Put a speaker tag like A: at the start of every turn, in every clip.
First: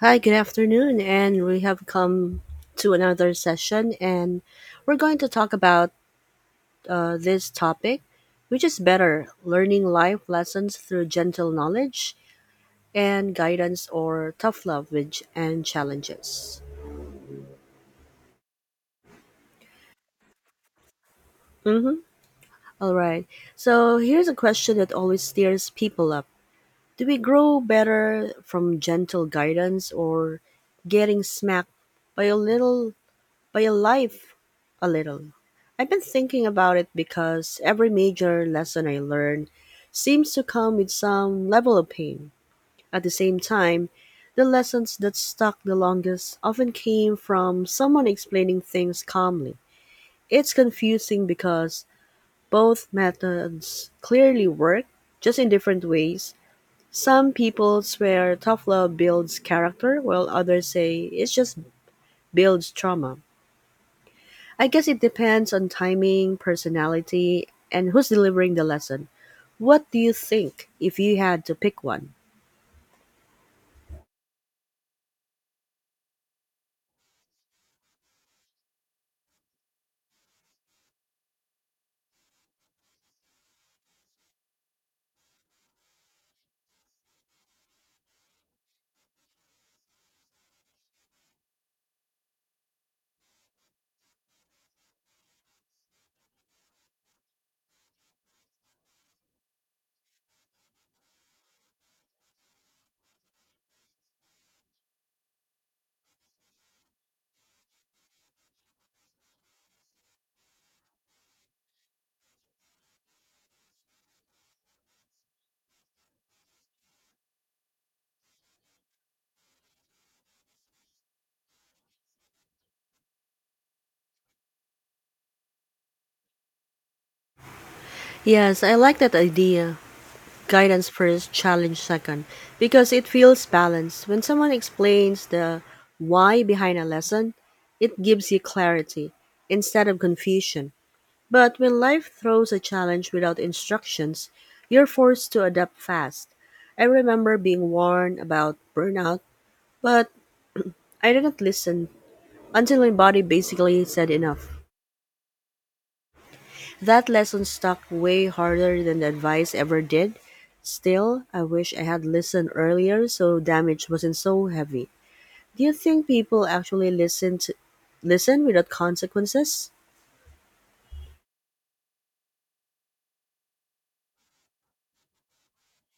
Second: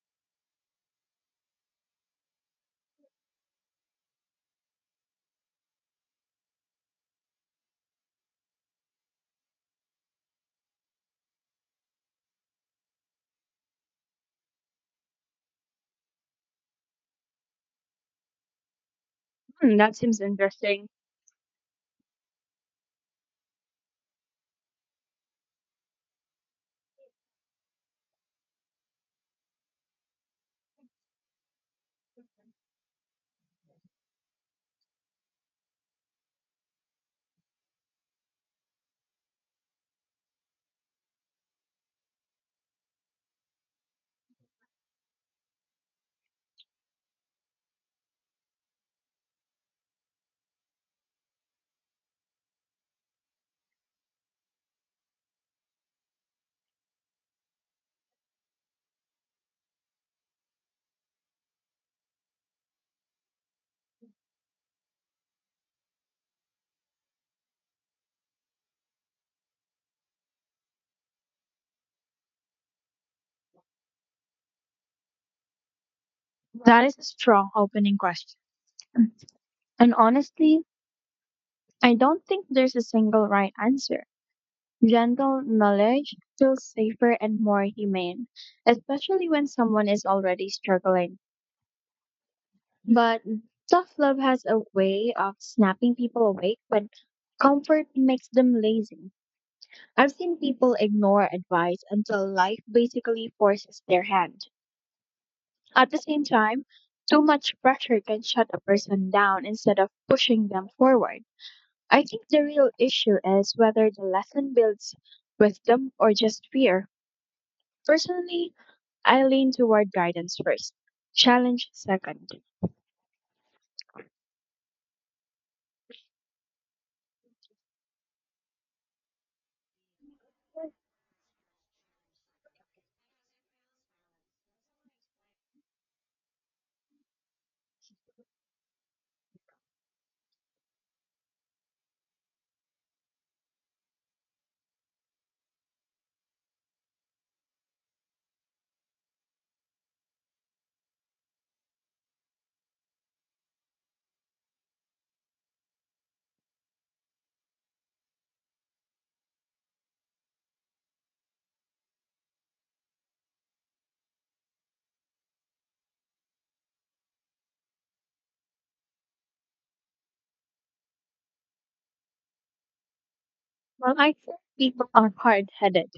A: Hi, good afternoon, and we have come to another session, and we're going to talk about this topic, which is better learning life lessons through gentle knowledge and guidance, or tough love with and challenges.
B: Hmm, that seems interesting.
A: Mm-hmm. All right. So here's a question that always steers people up: Do we grow better from gentle guidance or getting smacked by a little by a life a little. I've been thinking about it because every major lesson I learn seems to come with some level of pain. At the same time, the lessons that stuck the longest often came from someone explaining things calmly. It's confusing because both methods clearly work, just in different ways. Some people swear tough love builds character, while others say it just builds trauma. I guess it depends on timing, personality, and who's delivering the lesson. What do you think if you had to pick one?
B: That is a strong opening question. And honestly, I don't think there's a single right answer. Gentle knowledge feels safer and more humane, especially when someone is already struggling. But tough love has a way of snapping people awake when comfort makes them lazy. I've seen people ignore advice until life basically forces their hand. At the same time, too much pressure can shut a person down instead of pushing them forward. I think the real issue is whether the lesson builds wisdom or just fear. Personally, I lean toward guidance first, challenge second.
A: Yes, I like that idea. Guidance first, challenge second, because it feels balanced. When someone explains the why behind a lesson, it gives you clarity instead of confusion. But when life throws a challenge without instructions, you're forced to adapt fast. I remember being warned about burnout, but I didn't listen until my body basically said enough. That lesson stuck way harder than the advice ever did. Still, I wish I had listened earlier so damage wasn't so heavy. Do you think people actually listen without consequences?
B: Well, I think people are hard headed,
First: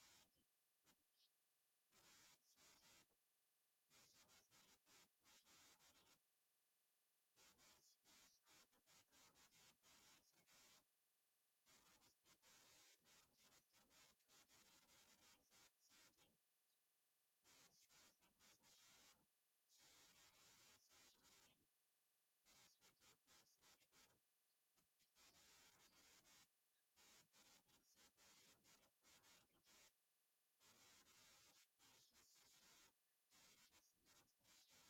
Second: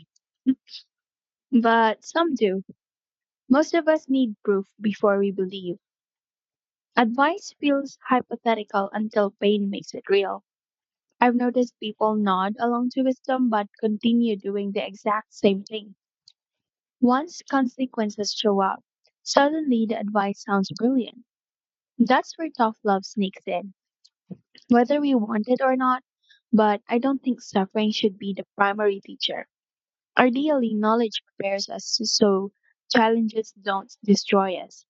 B: but some do. Most of us need proof before we believe. Advice feels hypothetical until pain makes it real. I've noticed people nod along to wisdom but continue doing the exact same thing. Once consequences show up, suddenly the advice sounds brilliant. That's where tough love sneaks in, whether we want it or not. But I don't think suffering should be the primary teacher. Ideally, knowledge prepares us so challenges don't destroy us.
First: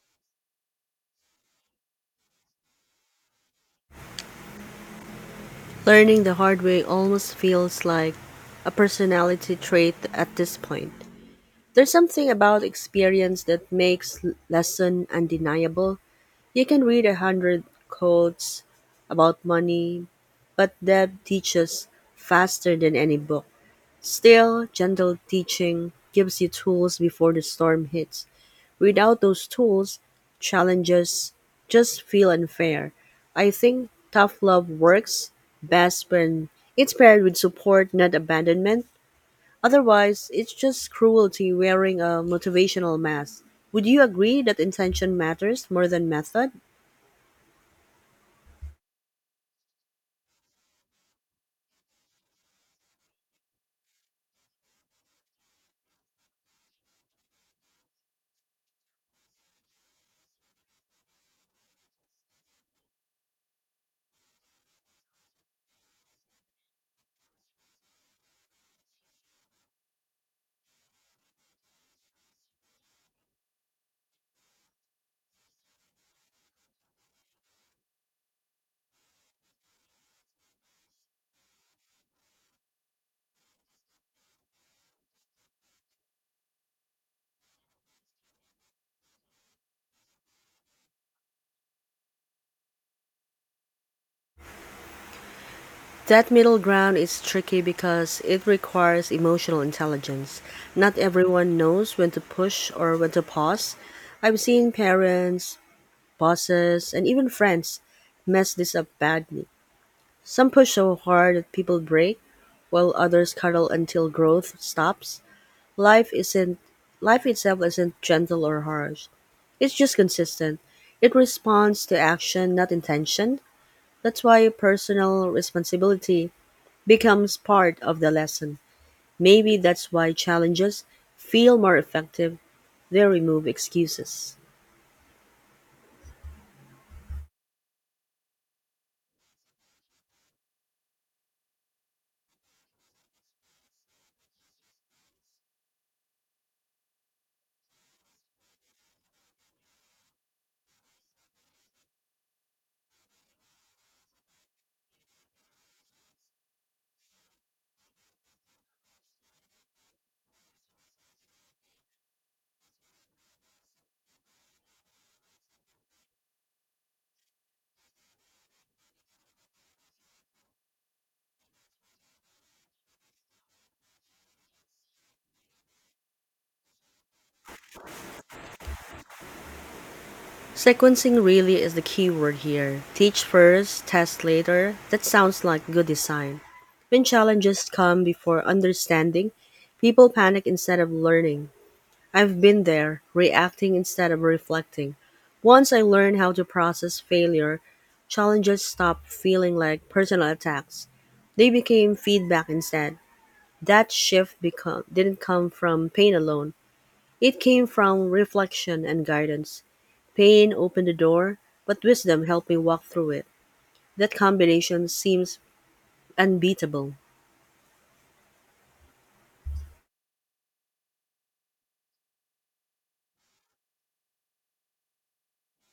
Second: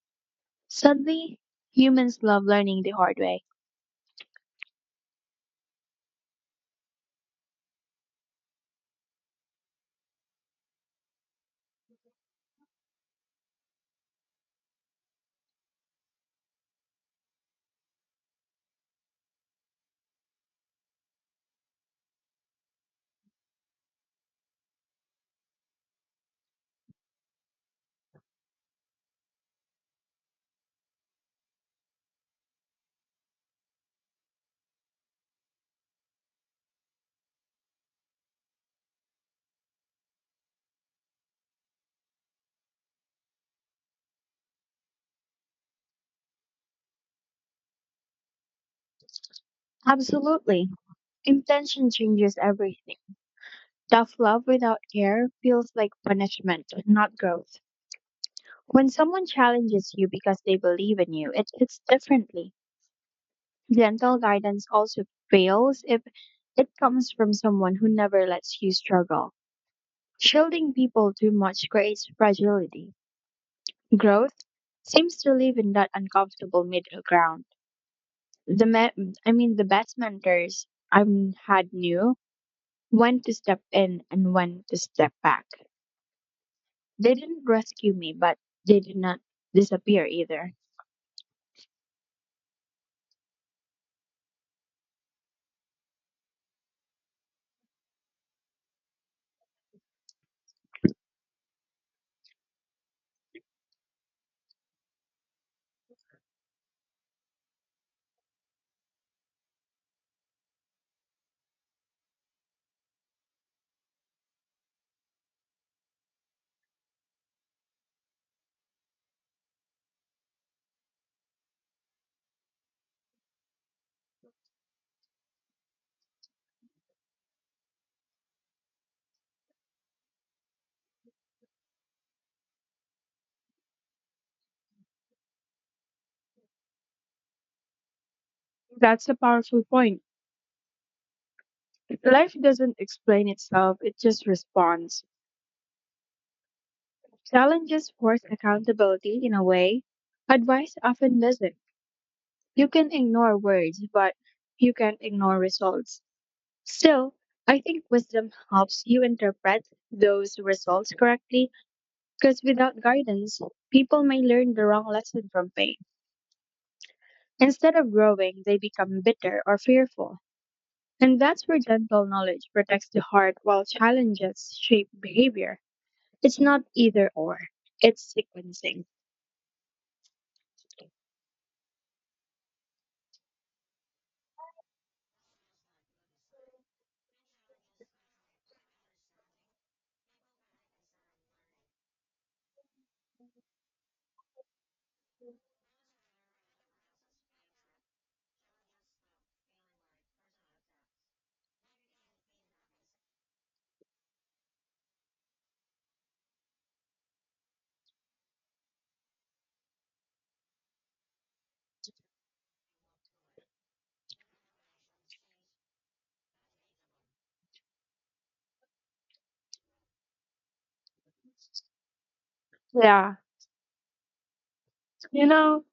B: Suddenly, humans love learning the hard way.
A: Learning the hard way almost feels like a personality trait at this point. There's something about experience that makes lesson undeniable. You can read a hundred quotes about money, but Deb teaches faster than any book. Still, gentle teaching gives you tools before the storm hits. Without those tools, challenges just feel unfair. I think tough love works best when it's paired with support, not abandonment. Otherwise, it's just cruelty wearing a motivational mask. Would you agree that intention matters more than method?
B: Absolutely. Intention changes everything. Tough love without care feels like punishment, not growth. When someone challenges you because they believe in you, it hits differently. Gentle guidance also fails if it comes from someone who never lets you struggle. Shielding people too much creates fragility. Growth seems to live in that uncomfortable middle ground. I mean, the best mentors I've had knew when to step in and when to step back. They didn't rescue me, but they did not disappear either.
A: That middle ground is tricky because it requires emotional intelligence. Not everyone knows when to push or when to pause. I've seen parents, bosses, and even friends mess this up badly. Some push so hard that people break, while others cuddle until growth stops. Life isn't Life itself isn't gentle or harsh. It's just consistent. It responds to action, not intention. That's why personal responsibility becomes part of the lesson. Maybe that's why challenges feel more effective, they remove excuses.
B: That's a powerful point. Life doesn't explain itself, it just responds. Challenges force accountability in a way advice often doesn't. You can ignore words, but you can't ignore results. Still, I think wisdom helps you interpret those results correctly because without guidance, people may learn the wrong lesson from pain. Instead of growing, they become bitter or fearful. And that's where gentle knowledge protects the heart while challenges shape behavior. It's not either or, it's sequencing.
A: Sequencing really is the key word here. Teach first, test later. That sounds like good design. When challenges come before understanding, people panic instead of learning. I've been there, reacting instead of reflecting. Once I learned how to process failure, challenges stopped feeling like personal attacks. They became feedback instead. That didn't come from pain alone. It came from reflection and guidance. Pain opened the door, but wisdom helped me walk through it. That combination seems unbeatable.
B: Yeah, you know,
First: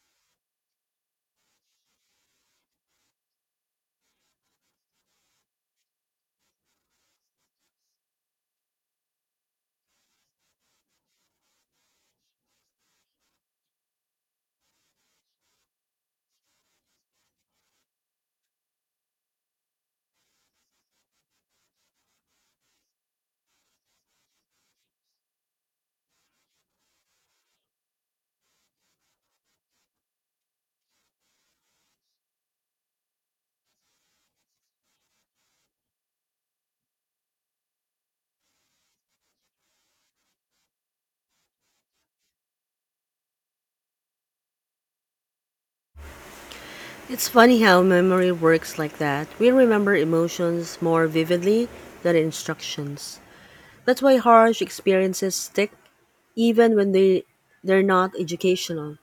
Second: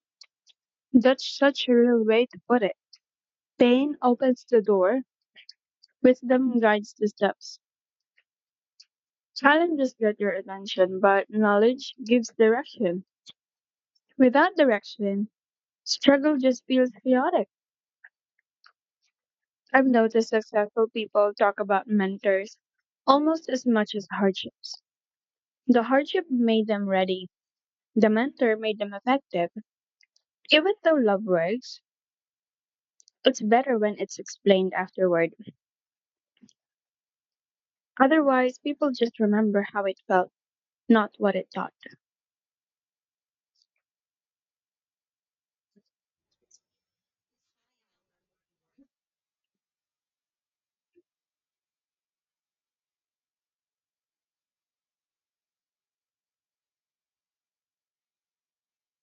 B: that's such a real way to put it. Pain opens the door, wisdom guides the steps. Challenges get your attention, but knowledge gives direction. Without direction, struggle just feels chaotic. I've noticed successful people talk about mentors almost as much as hardships. The hardship made them ready. The mentor made them effective. Even though love works, it's better when it's explained afterward. Otherwise, people just remember how it felt, not what it taught.
A: It's funny how memory works like that. We remember emotions more vividly than instructions. That's why harsh experiences stick even when they're not educational.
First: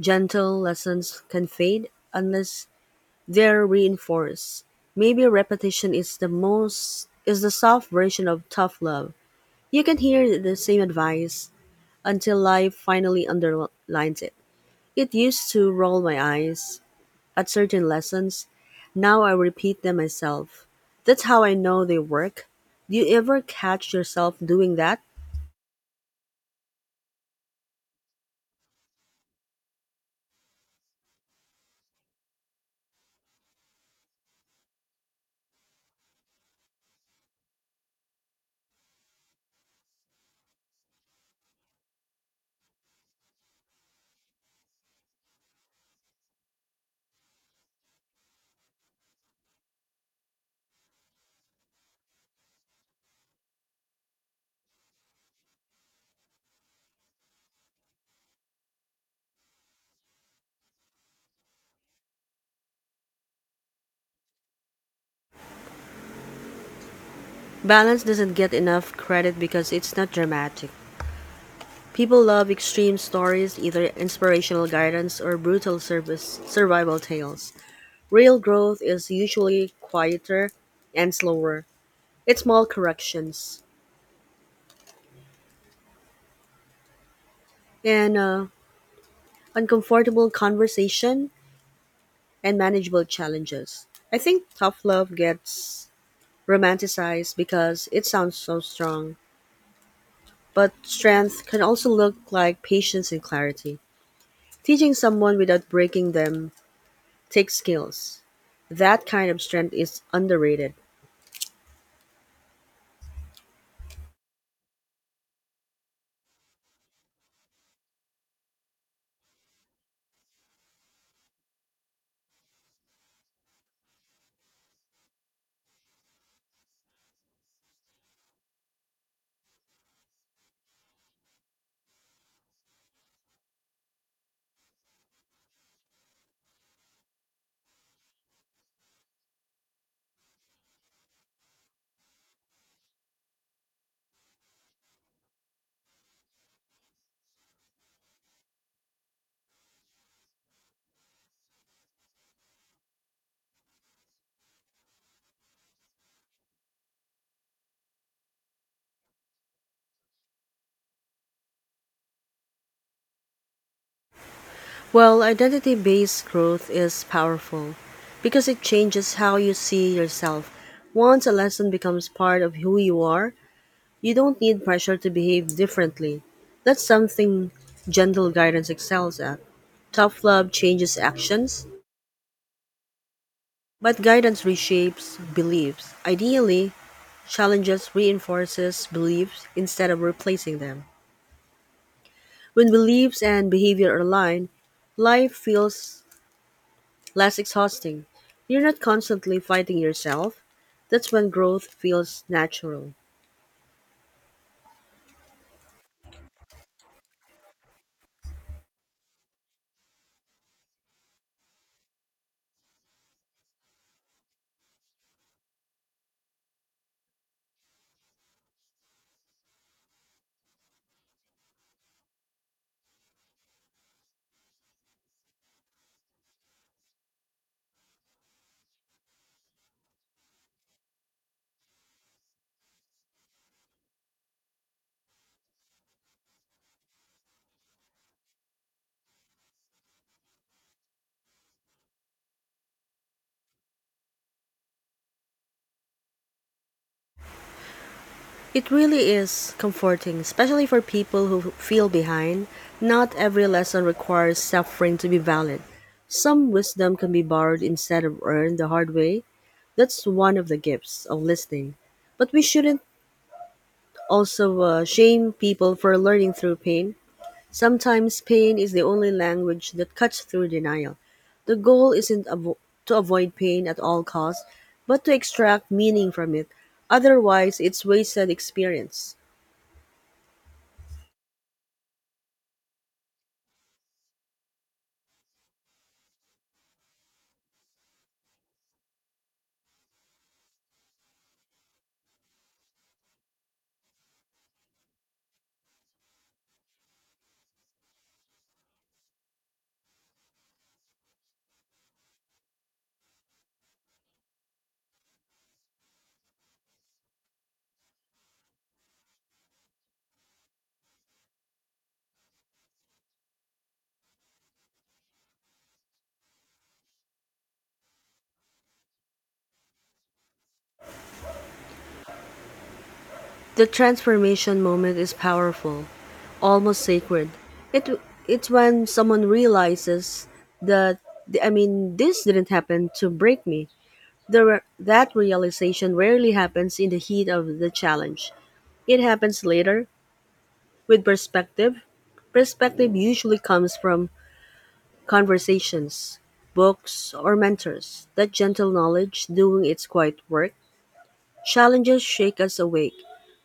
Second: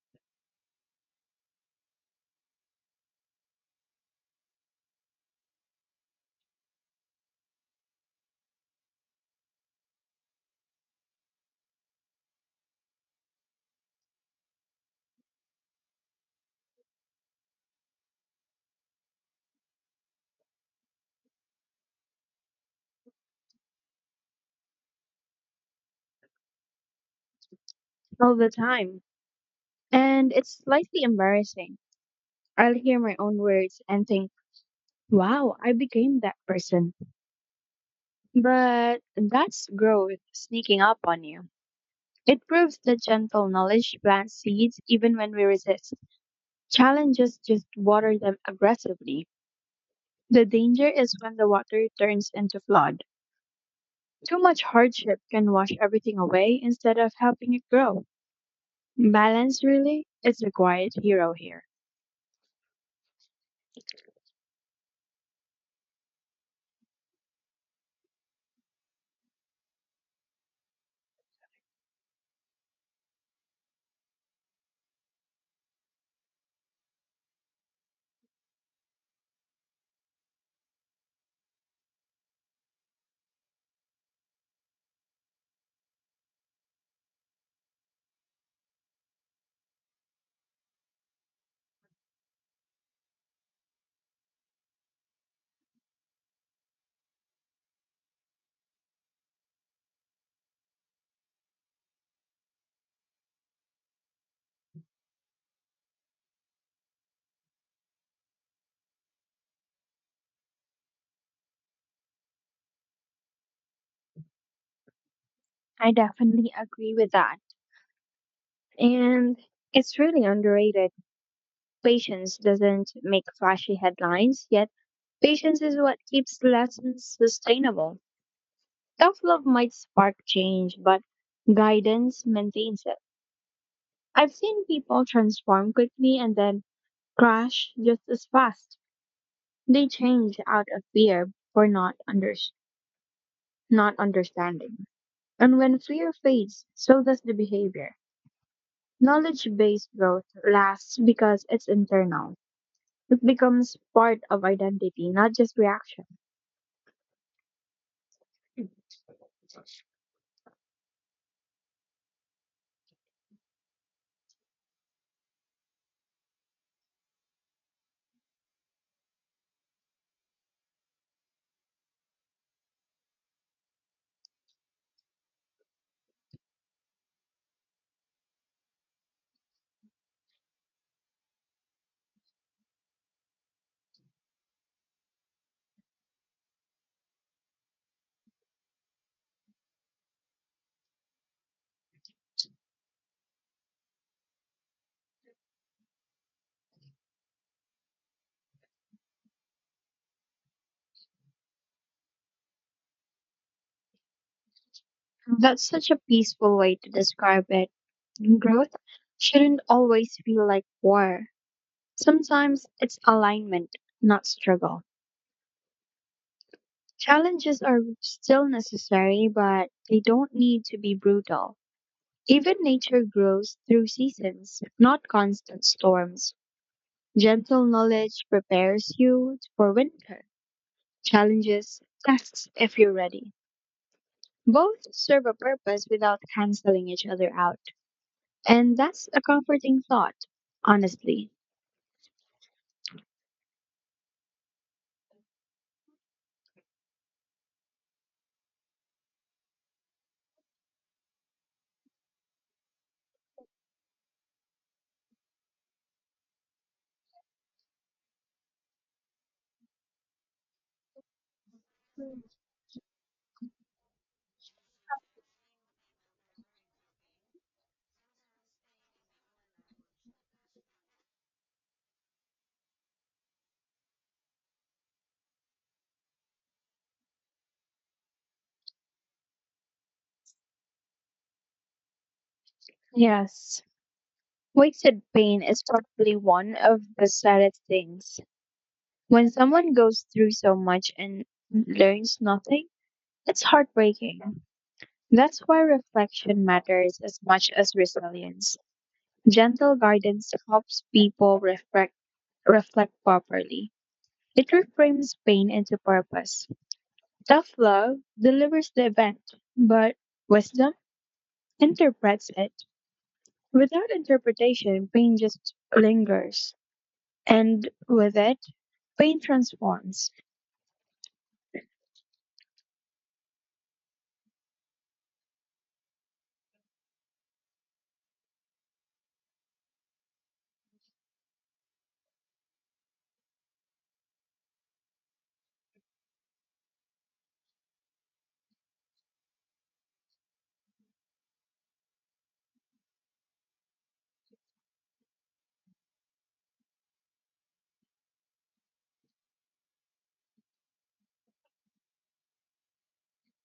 A: Gentle lessons can fade unless they're reinforced. Maybe repetition is the most is the soft version of tough love. You can hear the same advice until life finally underlines it. It used to roll my eyes at certain lessons. Now I repeat them myself. That's how I know they work. Do you ever catch yourself doing that?
B: All the time. And it's slightly embarrassing. I'll hear my own words and think, wow, I became that person. But that's growth sneaking up on you. It proves that gentle knowledge plants seeds even when we resist. Challenges just water them aggressively. The danger is when the water turns into flood. Too much hardship can wash everything away instead of helping it grow. Balance really is the quiet hero here.
A: Balance doesn't get enough credit because it's not dramatic. People love extreme stories, either inspirational guidance or brutal service survival tales. Real growth is usually quieter and slower. It's small corrections, and uncomfortable conversation, and manageable challenges. I think tough love gets romanticized because it sounds so strong, but strength can also look like patience and clarity. Teaching someone without breaking them takes skills. That kind of strength is underrated.
B: I definitely agree with that. And it's really underrated. Patience doesn't make flashy headlines, yet patience is what keeps lessons sustainable. Tough love might spark change, but guidance maintains it. I've seen people transform quickly and then crash just as fast. They change out of fear for not understanding. And when fear fades, so does the behavior. Knowledge-based growth lasts because it's internal. It becomes part of identity, not just reaction.
A: Well, identity based growth is powerful because it changes how you see yourself. Once a lesson becomes part of who you are, you don't need pressure to behave differently. That's something gentle guidance excels at. Tough love changes actions, but guidance reshapes beliefs. Ideally, challenges reinforces beliefs instead of replacing them. When beliefs and behavior align, life feels less exhausting. You're not constantly fighting yourself. That's when growth feels natural.
B: That's such a peaceful way to describe it. Growth shouldn't always feel like war. Sometimes it's alignment, not struggle. Challenges are still necessary, but they don't need to be brutal. Even nature grows through seasons, not constant storms. Gentle knowledge prepares you for winter, challenges, tests if you're ready. Both serve a purpose without canceling each other out. And that's a comforting thought, honestly.
A: It really is comforting, especially for people who feel behind. Not every lesson requires suffering to be valid. Some wisdom can be borrowed instead of earned the hard way. That's one of the gifts of listening. But we shouldn't also shame people for learning through pain. Sometimes pain is the only language that cuts through denial. The goal isn't to avoid pain at all costs, but to extract meaning from it. Otherwise, it's wasted experience.
B: Yes. Wasted pain is probably one of the saddest things. When someone goes through so much and learns nothing, it's heartbreaking. That's why reflection matters as much as resilience. Gentle guidance helps people reflect properly. It reframes pain into purpose. Tough love delivers the event, but wisdom interprets it. Without interpretation, pain just lingers. And with it, pain transforms.
A: The transformation moment is powerful, almost sacred. It it's when someone realizes that I mean this didn't happen to break me. That realization rarely happens in the heat of the challenge. It happens later with perspective, perspective usually comes from conversations, books, or mentors. That gentle knowledge, doing its quiet work, challenges shake us awake,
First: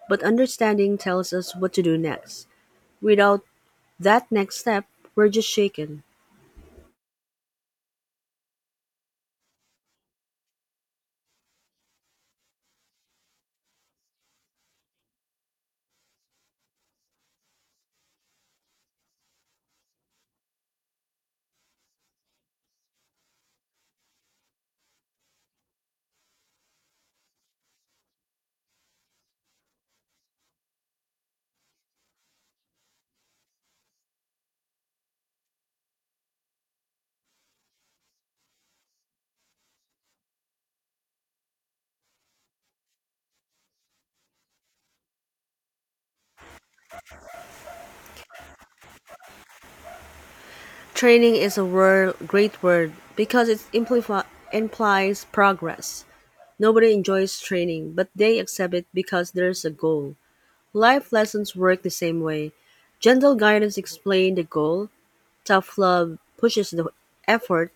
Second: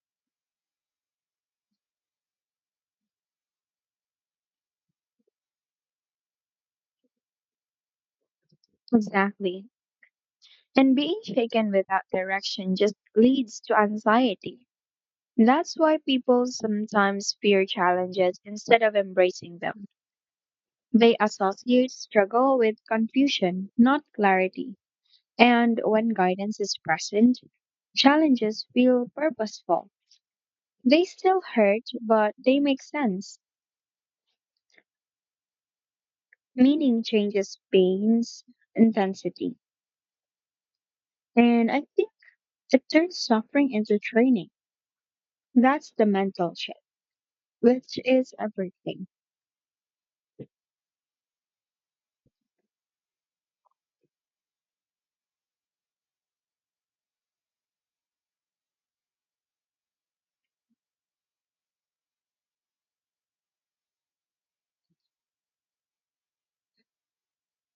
A: but understanding tells us what to do next. Without that next step, we're just shaken.
B: Exactly. And being shaken without direction just leads to anxiety. That's why people sometimes fear challenges instead of embracing them. They associate struggle with confusion, not clarity. And when guidance is present, challenges feel purposeful. They still hurt, but they make sense. Meaning changes pain's intensity. And I think it turns suffering into training. That's the mental shift, which is everything.
A: Training is great word because it implies progress. Nobody enjoys training, but they accept it because there's a goal. Life lessons work the same way. Gentle guidance explains the goal, tough love pushes the effort.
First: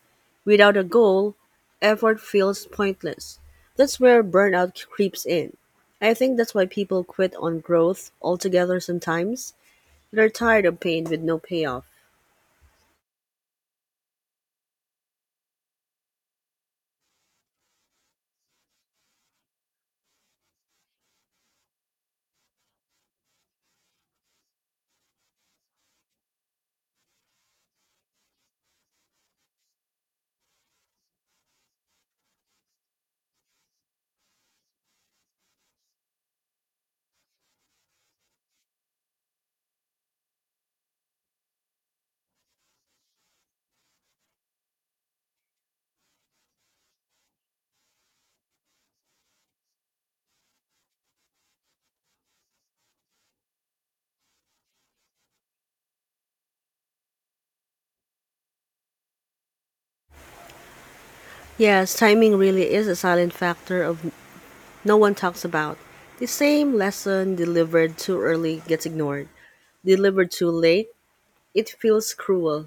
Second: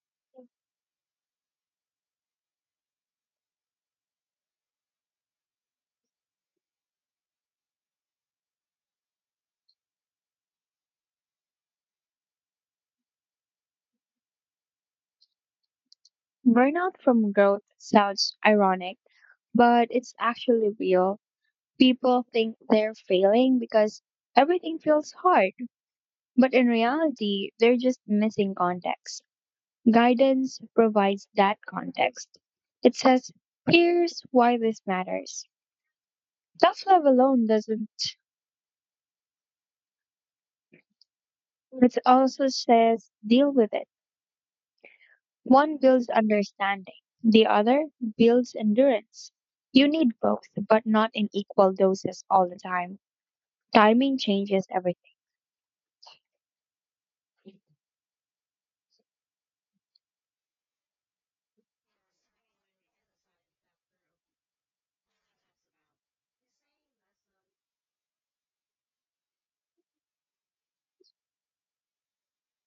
A: Without a goal, effort feels pointless. That's where burnout creeps in. I think that's why people quit on growth altogether sometimes. They're tired of pain with no payoff.
B: Burnout from growth sounds ironic but it's actually real. People think they're failing because everything feels hard, but in reality, they're just missing context. Guidance provides that context. It says, here's why this matters. Tough love alone doesn't. It also says, deal with it. One builds understanding, the other builds endurance. You need both, but not in equal doses all the time. Timing changes everything.
A: Yes, timing really is a silent factor of no one talks about. The same lesson delivered too early gets ignored. Delivered too late, it feels cruel.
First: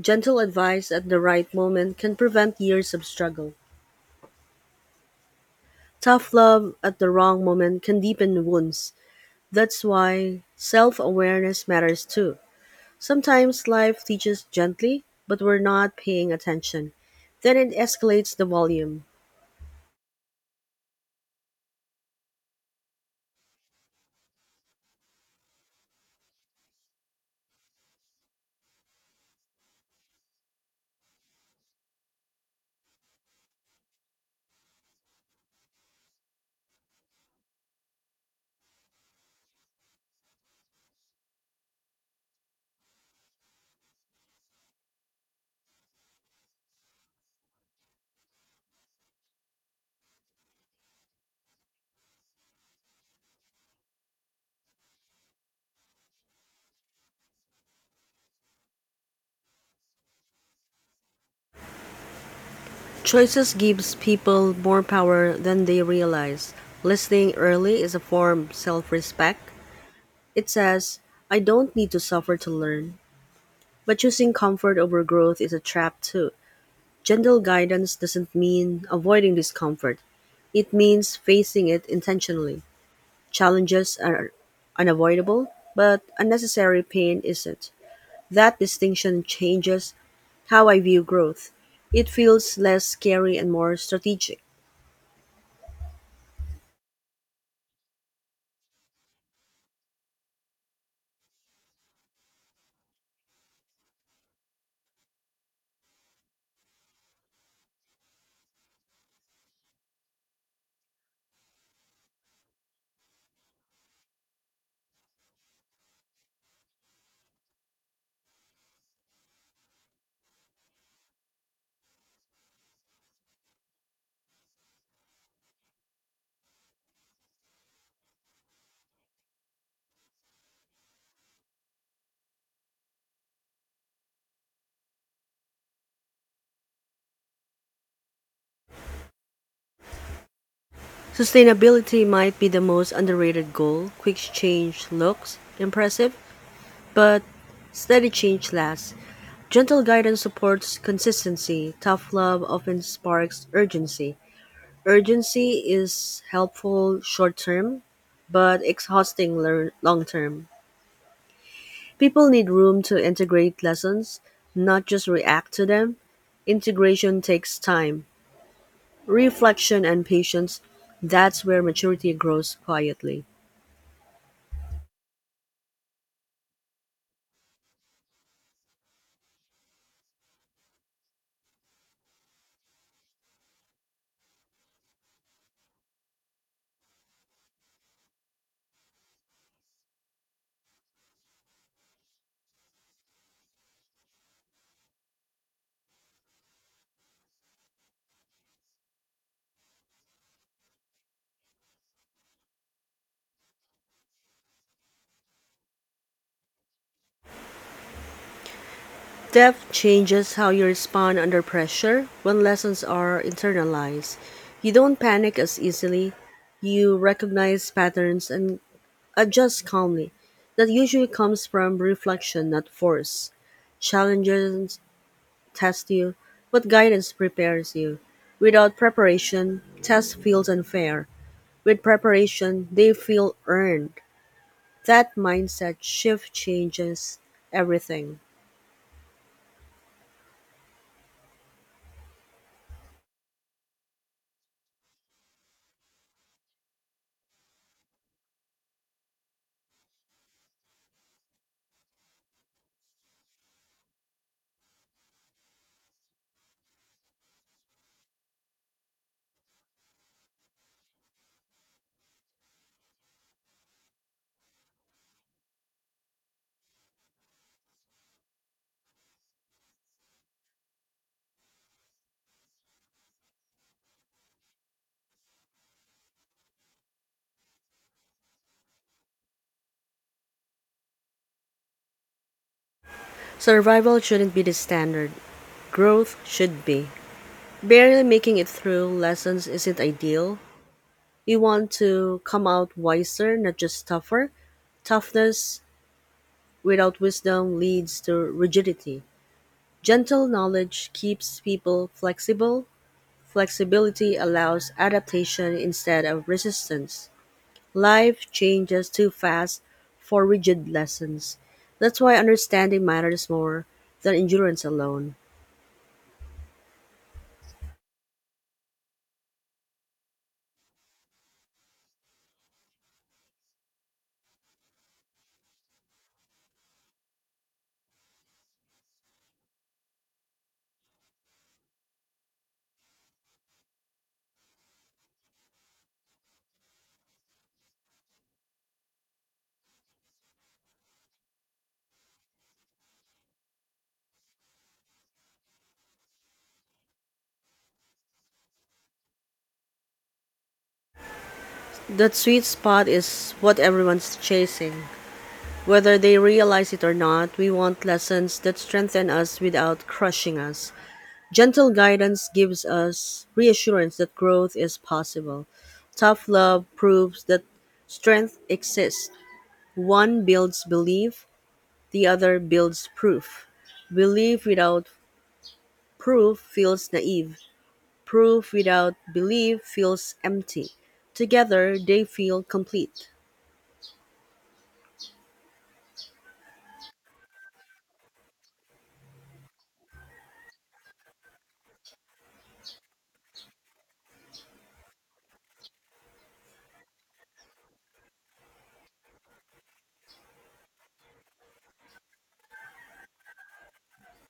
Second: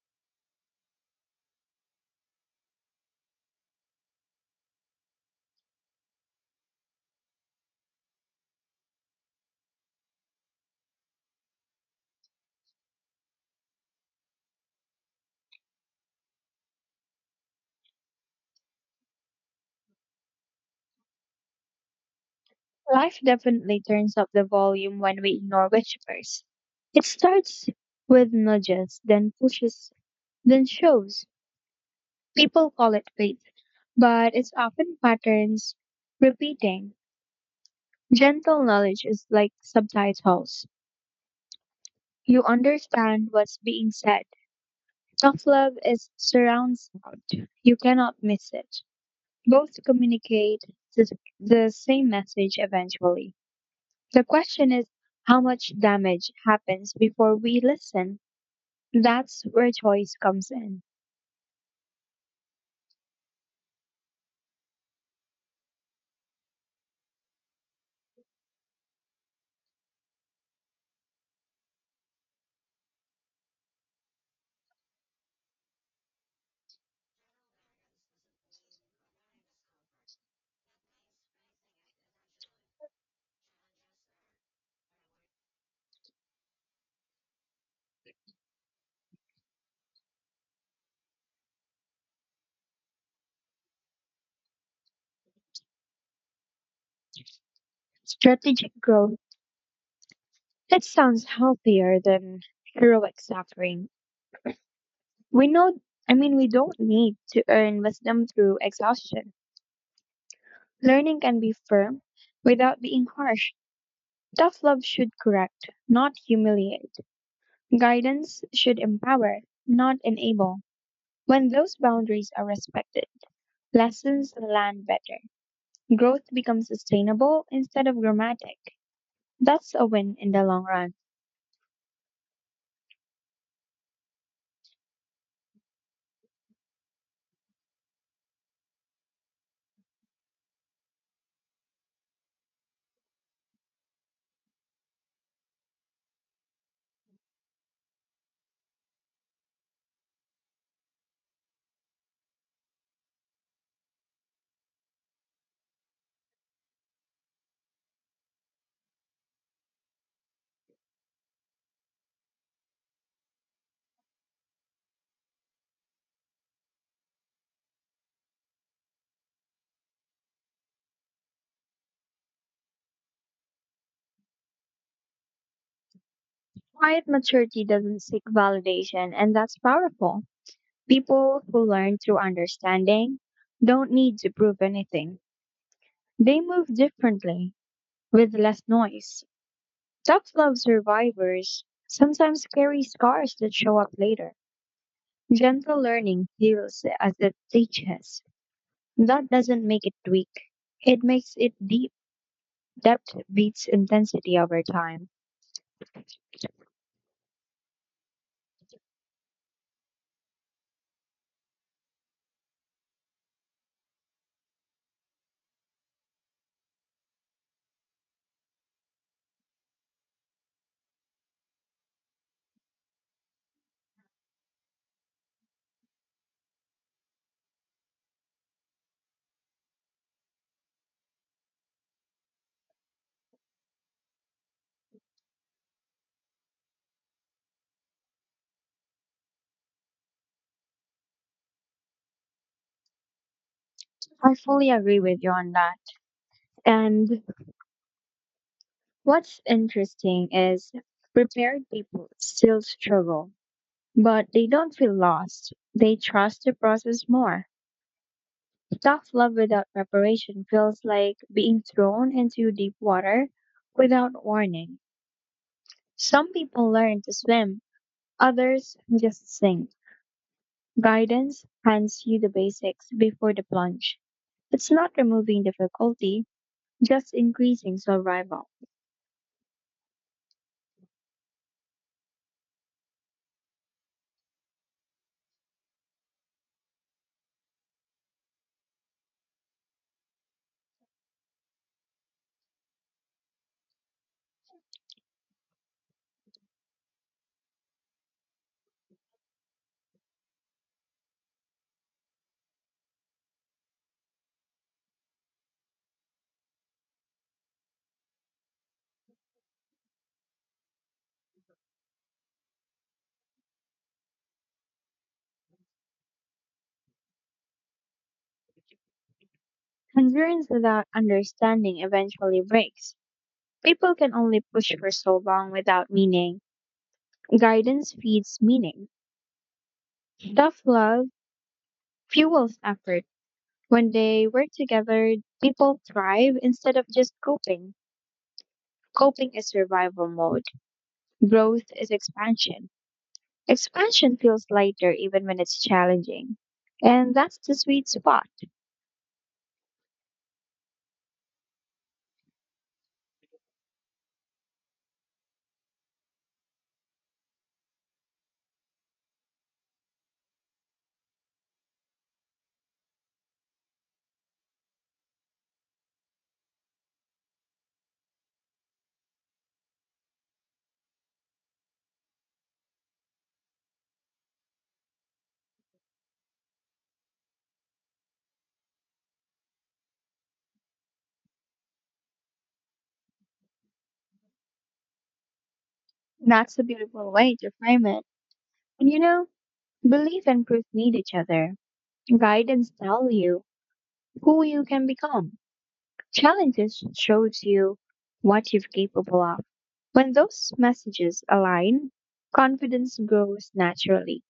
A: Gentle advice at the right moment can prevent years of struggle. Tough love at the wrong moment can deepen wounds. That's why self awareness matters too. Sometimes life teaches gently, but we're not paying attention. Then it escalates the volume.
B: Life definitely turns up the volume when we ignore whispers. It starts with nudges, then pushes, then shows. People call it faith, but it's often patterns repeating. Gentle knowledge is like subtitles. You understand what's being said. Tough love is surround sound. You cannot miss it. Both communicate the the same message eventually. The question is how much damage happens before we listen. That's where choice comes in.
A: Choices gives people more power than they realize. Listening early is a form of self-respect. It says, I don't need to suffer to learn. But choosing comfort over growth is a trap too. Gentle guidance doesn't mean avoiding discomfort. It means facing it intentionally. Challenges are unavoidable, but unnecessary pain isn't. That distinction changes how I view growth. It feels less scary and more strategic.
B: Strategic growth, that sounds healthier than heroic suffering. We know, I mean, we don't need to earn wisdom through exhaustion. Learning can be firm without being harsh. Tough love should correct, not humiliate. Guidance should empower, not enable. When those boundaries are respected, lessons land better. Growth becomes sustainable instead of dramatic. That's a win in the long run.
A: Sustainability might be the most underrated goal. Quick change looks impressive, but steady change lasts. Gentle guidance supports consistency. Tough love often sparks urgency. Urgency is helpful short term, but exhausting long term. People need room to integrate lessons, not just react to them. Integration takes time, reflection, and patience. That's where maturity grows quietly.
B: Quiet maturity doesn't seek validation, and that's powerful. People who learn through understanding don't need to prove anything. They move differently, with less noise. Tough love survivors sometimes carry scars that show up later. Gentle learning heals as it teaches. That doesn't make it weak, it makes it deep. Depth beats intensity over time.
A: Depth changes how you respond under pressure when lessons are internalized. You don't panic as easily, you recognize patterns and adjust calmly. That usually comes from reflection, not force. Challenges test you, but guidance prepares you. Without preparation, test feels unfair. With preparation, they feel earned. That mindset shift changes everything.
B: I fully agree with you on that. And what's interesting is prepared people still struggle, but they don't feel lost. They trust the process more. Tough love without preparation feels like being thrown into deep water without warning. Some people learn to swim, others just sink. Guidance hands you the basics before the plunge. It's not removing difficulty, just increasing survival.
A: Survival shouldn't be the standard, growth should be. Barely making it through lessons isn't ideal. You want to come out wiser, not just tougher. Toughness without wisdom leads to rigidity. Gentle knowledge keeps people flexible. Flexibility allows adaptation instead of resistance. Life changes too fast for rigid lessons. That's why understanding matters more than endurance alone.
B: Concerns without understanding eventually breaks. People can only push for so long without meaning. Guidance feeds meaning. Tough love fuels effort. When they work together, people thrive instead of just coping. Coping is survival mode. Growth is expansion. Expansion feels lighter even when it's challenging. And that's the sweet spot.
A: That sweet spot is what everyone's chasing. Whether they realize it or not, we want lessons that strengthen us without crushing us. Gentle guidance gives us reassurance that growth is possible. Tough love proves that strength exists. One builds belief, the other builds proof. Belief without proof feels naive. Proof without belief feels empty. Together, they feel complete.
B: That's a beautiful way to frame it. And belief and proof need each other. Guidance tell you who you can become. Challenges shows you what you're capable of. When those messages align, confidence grows naturally.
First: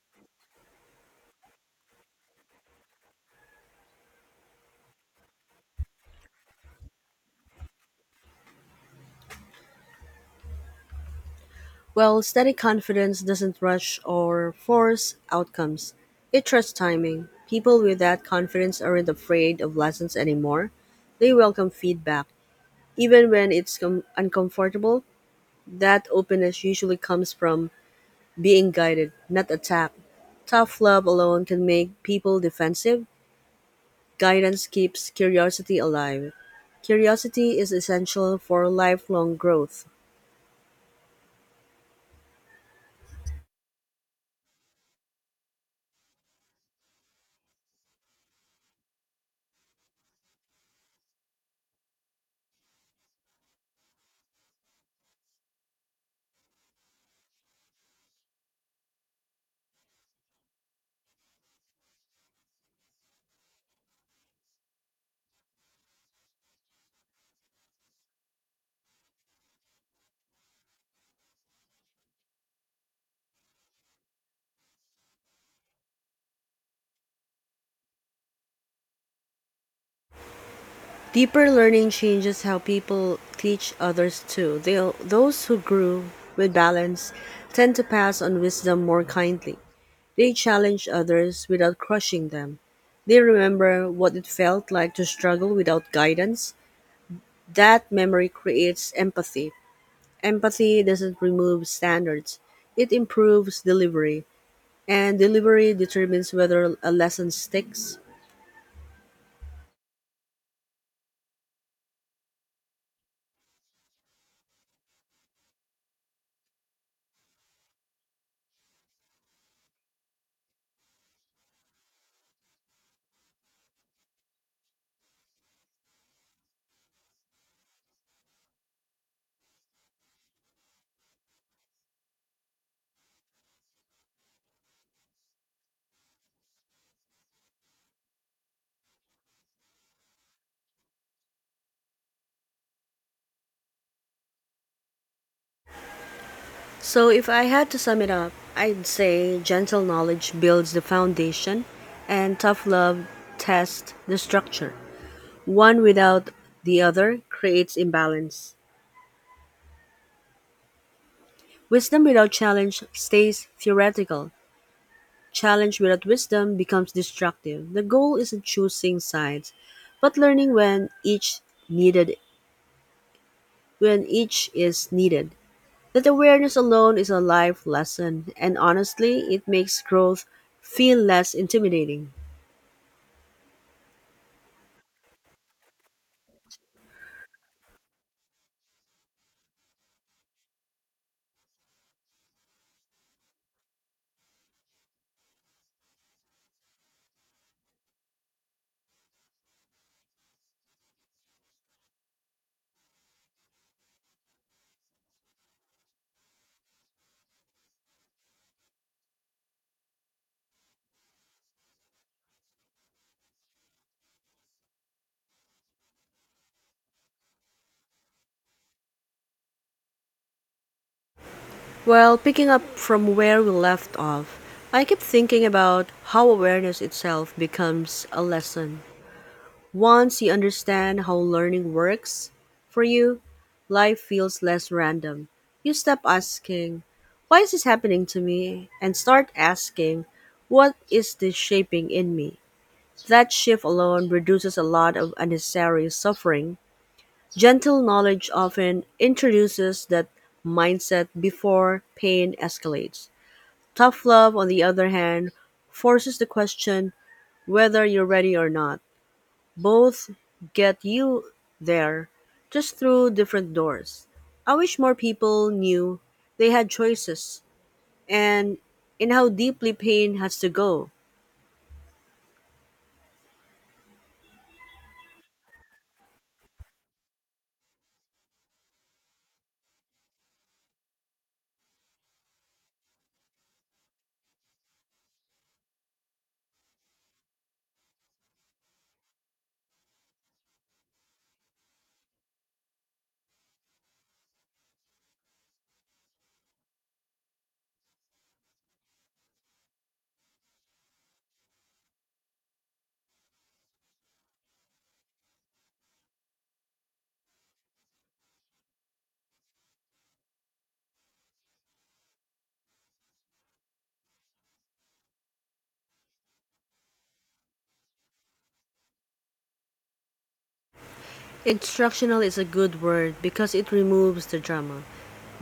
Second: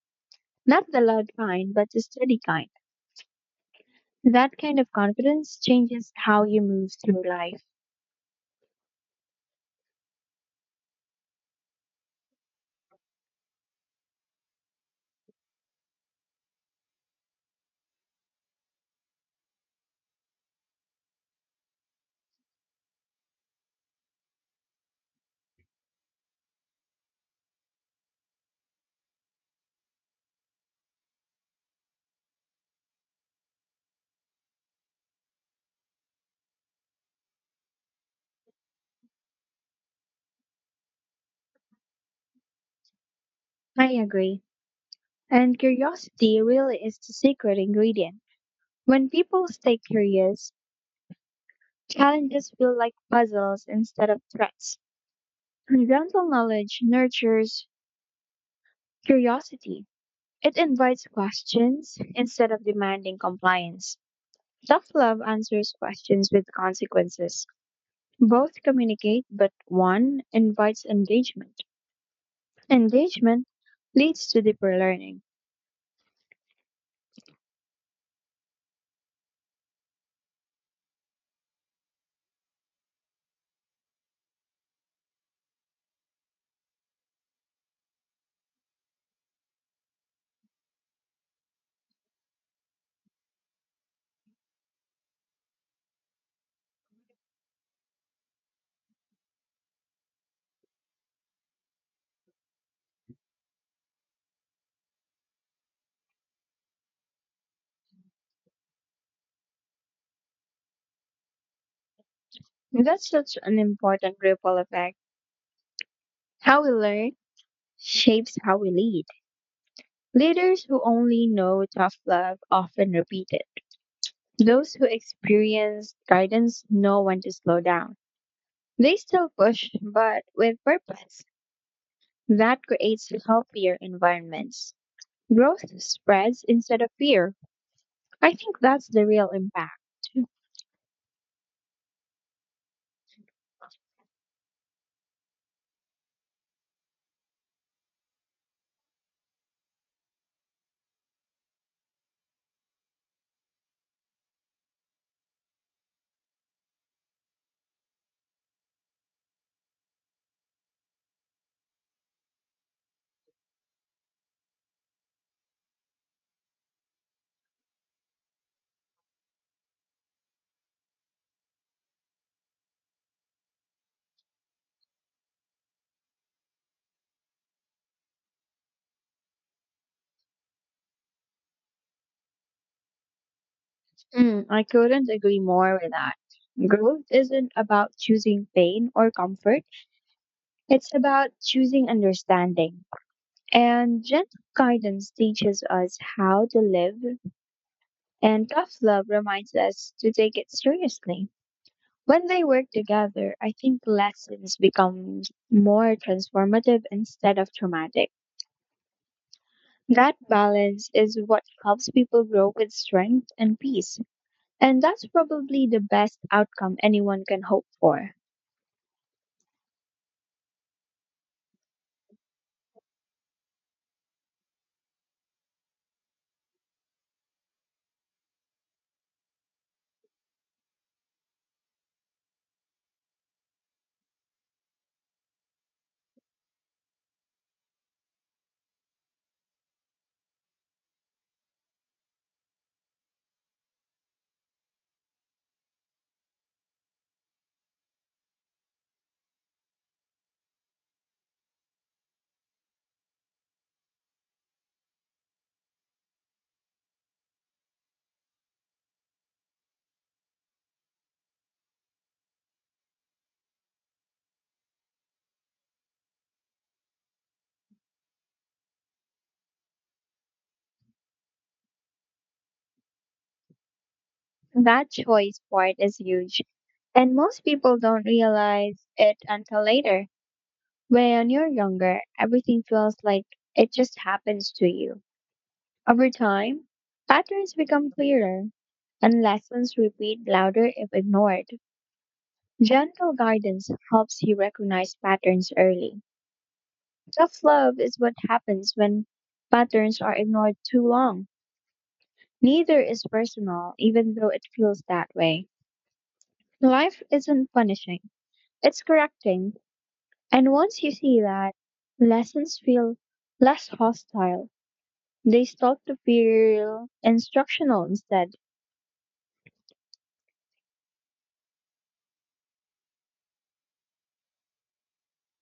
B: Not the loud kind, but the steady kind. That kind of confidence changes how you move through life.
A: Well, steady confidence doesn't rush or force outcomes. It trusts timing. People with that confidence aren't afraid of lessons anymore. They welcome feedback, even when it's uncomfortable. That openness usually comes from being guided, not attacked. Tough love alone can make people defensive. Guidance keeps curiosity alive. Curiosity is essential for lifelong growth.
B: I agree. And curiosity really is the secret ingredient. When people stay curious, challenges feel like puzzles instead of threats. And gentle knowledge nurtures curiosity. It invites questions instead of demanding compliance. Tough love answers questions with consequences. Both communicate, but one invites engagement. Engagement leads to deeper learning.
A: Deeper learning changes how people teach others too. Those who grew with balance tend to pass on wisdom more kindly. They challenge others without crushing them. They remember what it felt like to struggle without guidance. That memory creates empathy. Empathy doesn't remove standards, it improves delivery, and delivery determines whether a lesson sticks.
B: That's such an important ripple effect. How we learn shapes how we lead. Leaders who only know tough love often repeat it. Those who experience guidance know when to slow down. They still push, but with purpose. That creates healthier environments. Growth spreads instead of fear. I think that's the real impact.
A: So, if I had to sum it up, I'd say gentle knowledge builds the foundation and tough love tests the structure. One without the other creates imbalance. Wisdom without challenge stays theoretical. Challenge without wisdom becomes destructive. The goal isn't choosing sides, but learning needed when each is needed. That awareness alone is a life lesson, and honestly, it makes growth feel less intimidating.
B: Mm, I couldn't agree more with that. Growth isn't about choosing pain or comfort, it's about choosing understanding. And gentle guidance teaches us how to live, and tough love reminds us to take it seriously. When they work together, I think lessons become more transformative instead of traumatic. That balance is what helps people grow with strength and peace. And that's probably the best outcome anyone can hope for.
A: Well, picking up from where we left off, I keep thinking about how awareness itself becomes a lesson. Once you understand how learning works for you, life feels less random. You stop asking, why is this happening to me? And start asking, what is this shaping in me? That shift alone reduces a lot of unnecessary suffering. Gentle knowledge often introduces that mindset before pain escalates. Tough love, on the other hand, forces the question whether you're ready or not. Both get you there, just through different doors. I wish more people knew they had choices and in how deeply pain has to go.
B: That choice part is huge. And most people don't realize it until later. When you're younger, everything feels like it just happens to you. Over time, patterns become clearer and lessons repeat louder if ignored. Gentle guidance helps you recognize patterns early. Tough love is what happens when patterns are ignored too long. Neither is personal, even though it feels that way. Life isn't punishing, it's correcting. And once you see that, lessons feel less hostile. They start to feel instructional instead.
A: Instructional is a good word because it removes the drama.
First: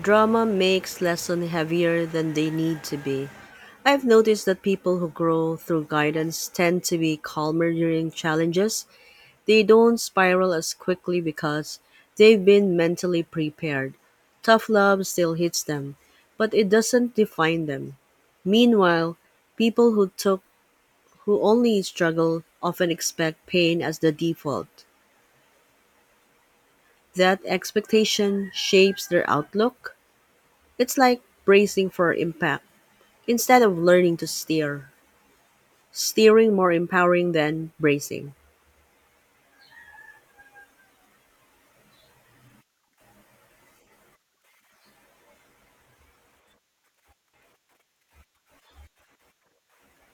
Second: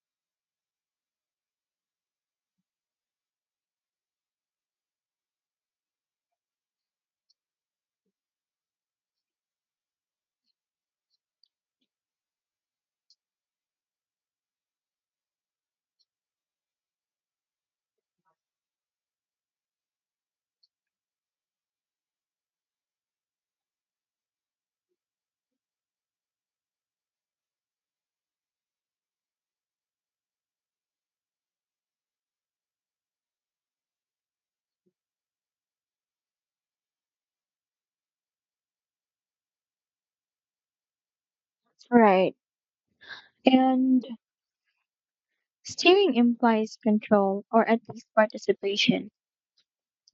A: Drama makes lessons heavier than they need to be. I've noticed that people who grow through guidance tend to be calmer during challenges. They don't spiral as quickly because they've been mentally prepared. Tough love still hits them, but it doesn't define them. Meanwhile, people who took who only struggle often expect pain as the default. That expectation shapes their outlook. It's like bracing for impact instead of learning to steer. Steering more empowering than bracing.
B: Right. And steering implies control or at least participation.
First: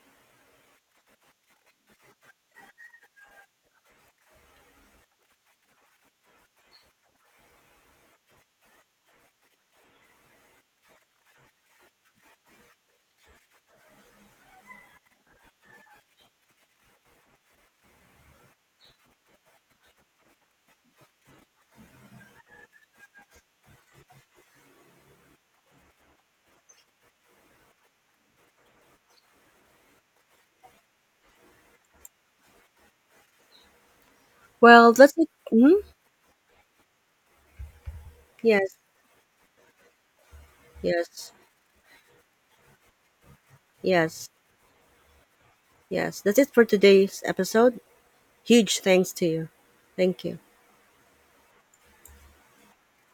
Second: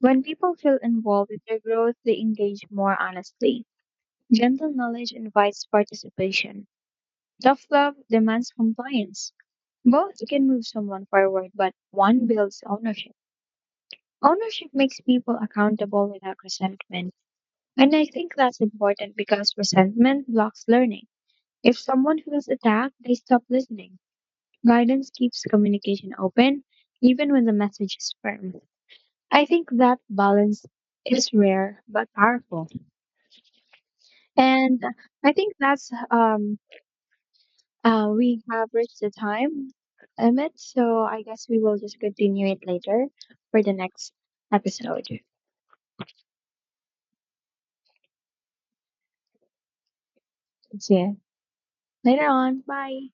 B: When people feel involved with their growth, they engage more honestly. Gentle knowledge invites participation. Tough love demands compliance. Both can move someone forward, but one builds ownership. Ownership makes people accountable without resentment. And I think that's important because resentment blocks learning. If someone feels attacked, they stop listening. Guidance keeps communication open, even when the message is firm. I think that balance is rare but powerful. And
A: Well, that's it.
B: I think that's we have
A: Yes,
B: reached the time limit, so I
A: yes,
B: guess we will just continue it later for the next
A: yes.
B: episode.
A: Yes, that's it for today's episode. Huge thanks to you. Thank you.
B: See you later on. Bye.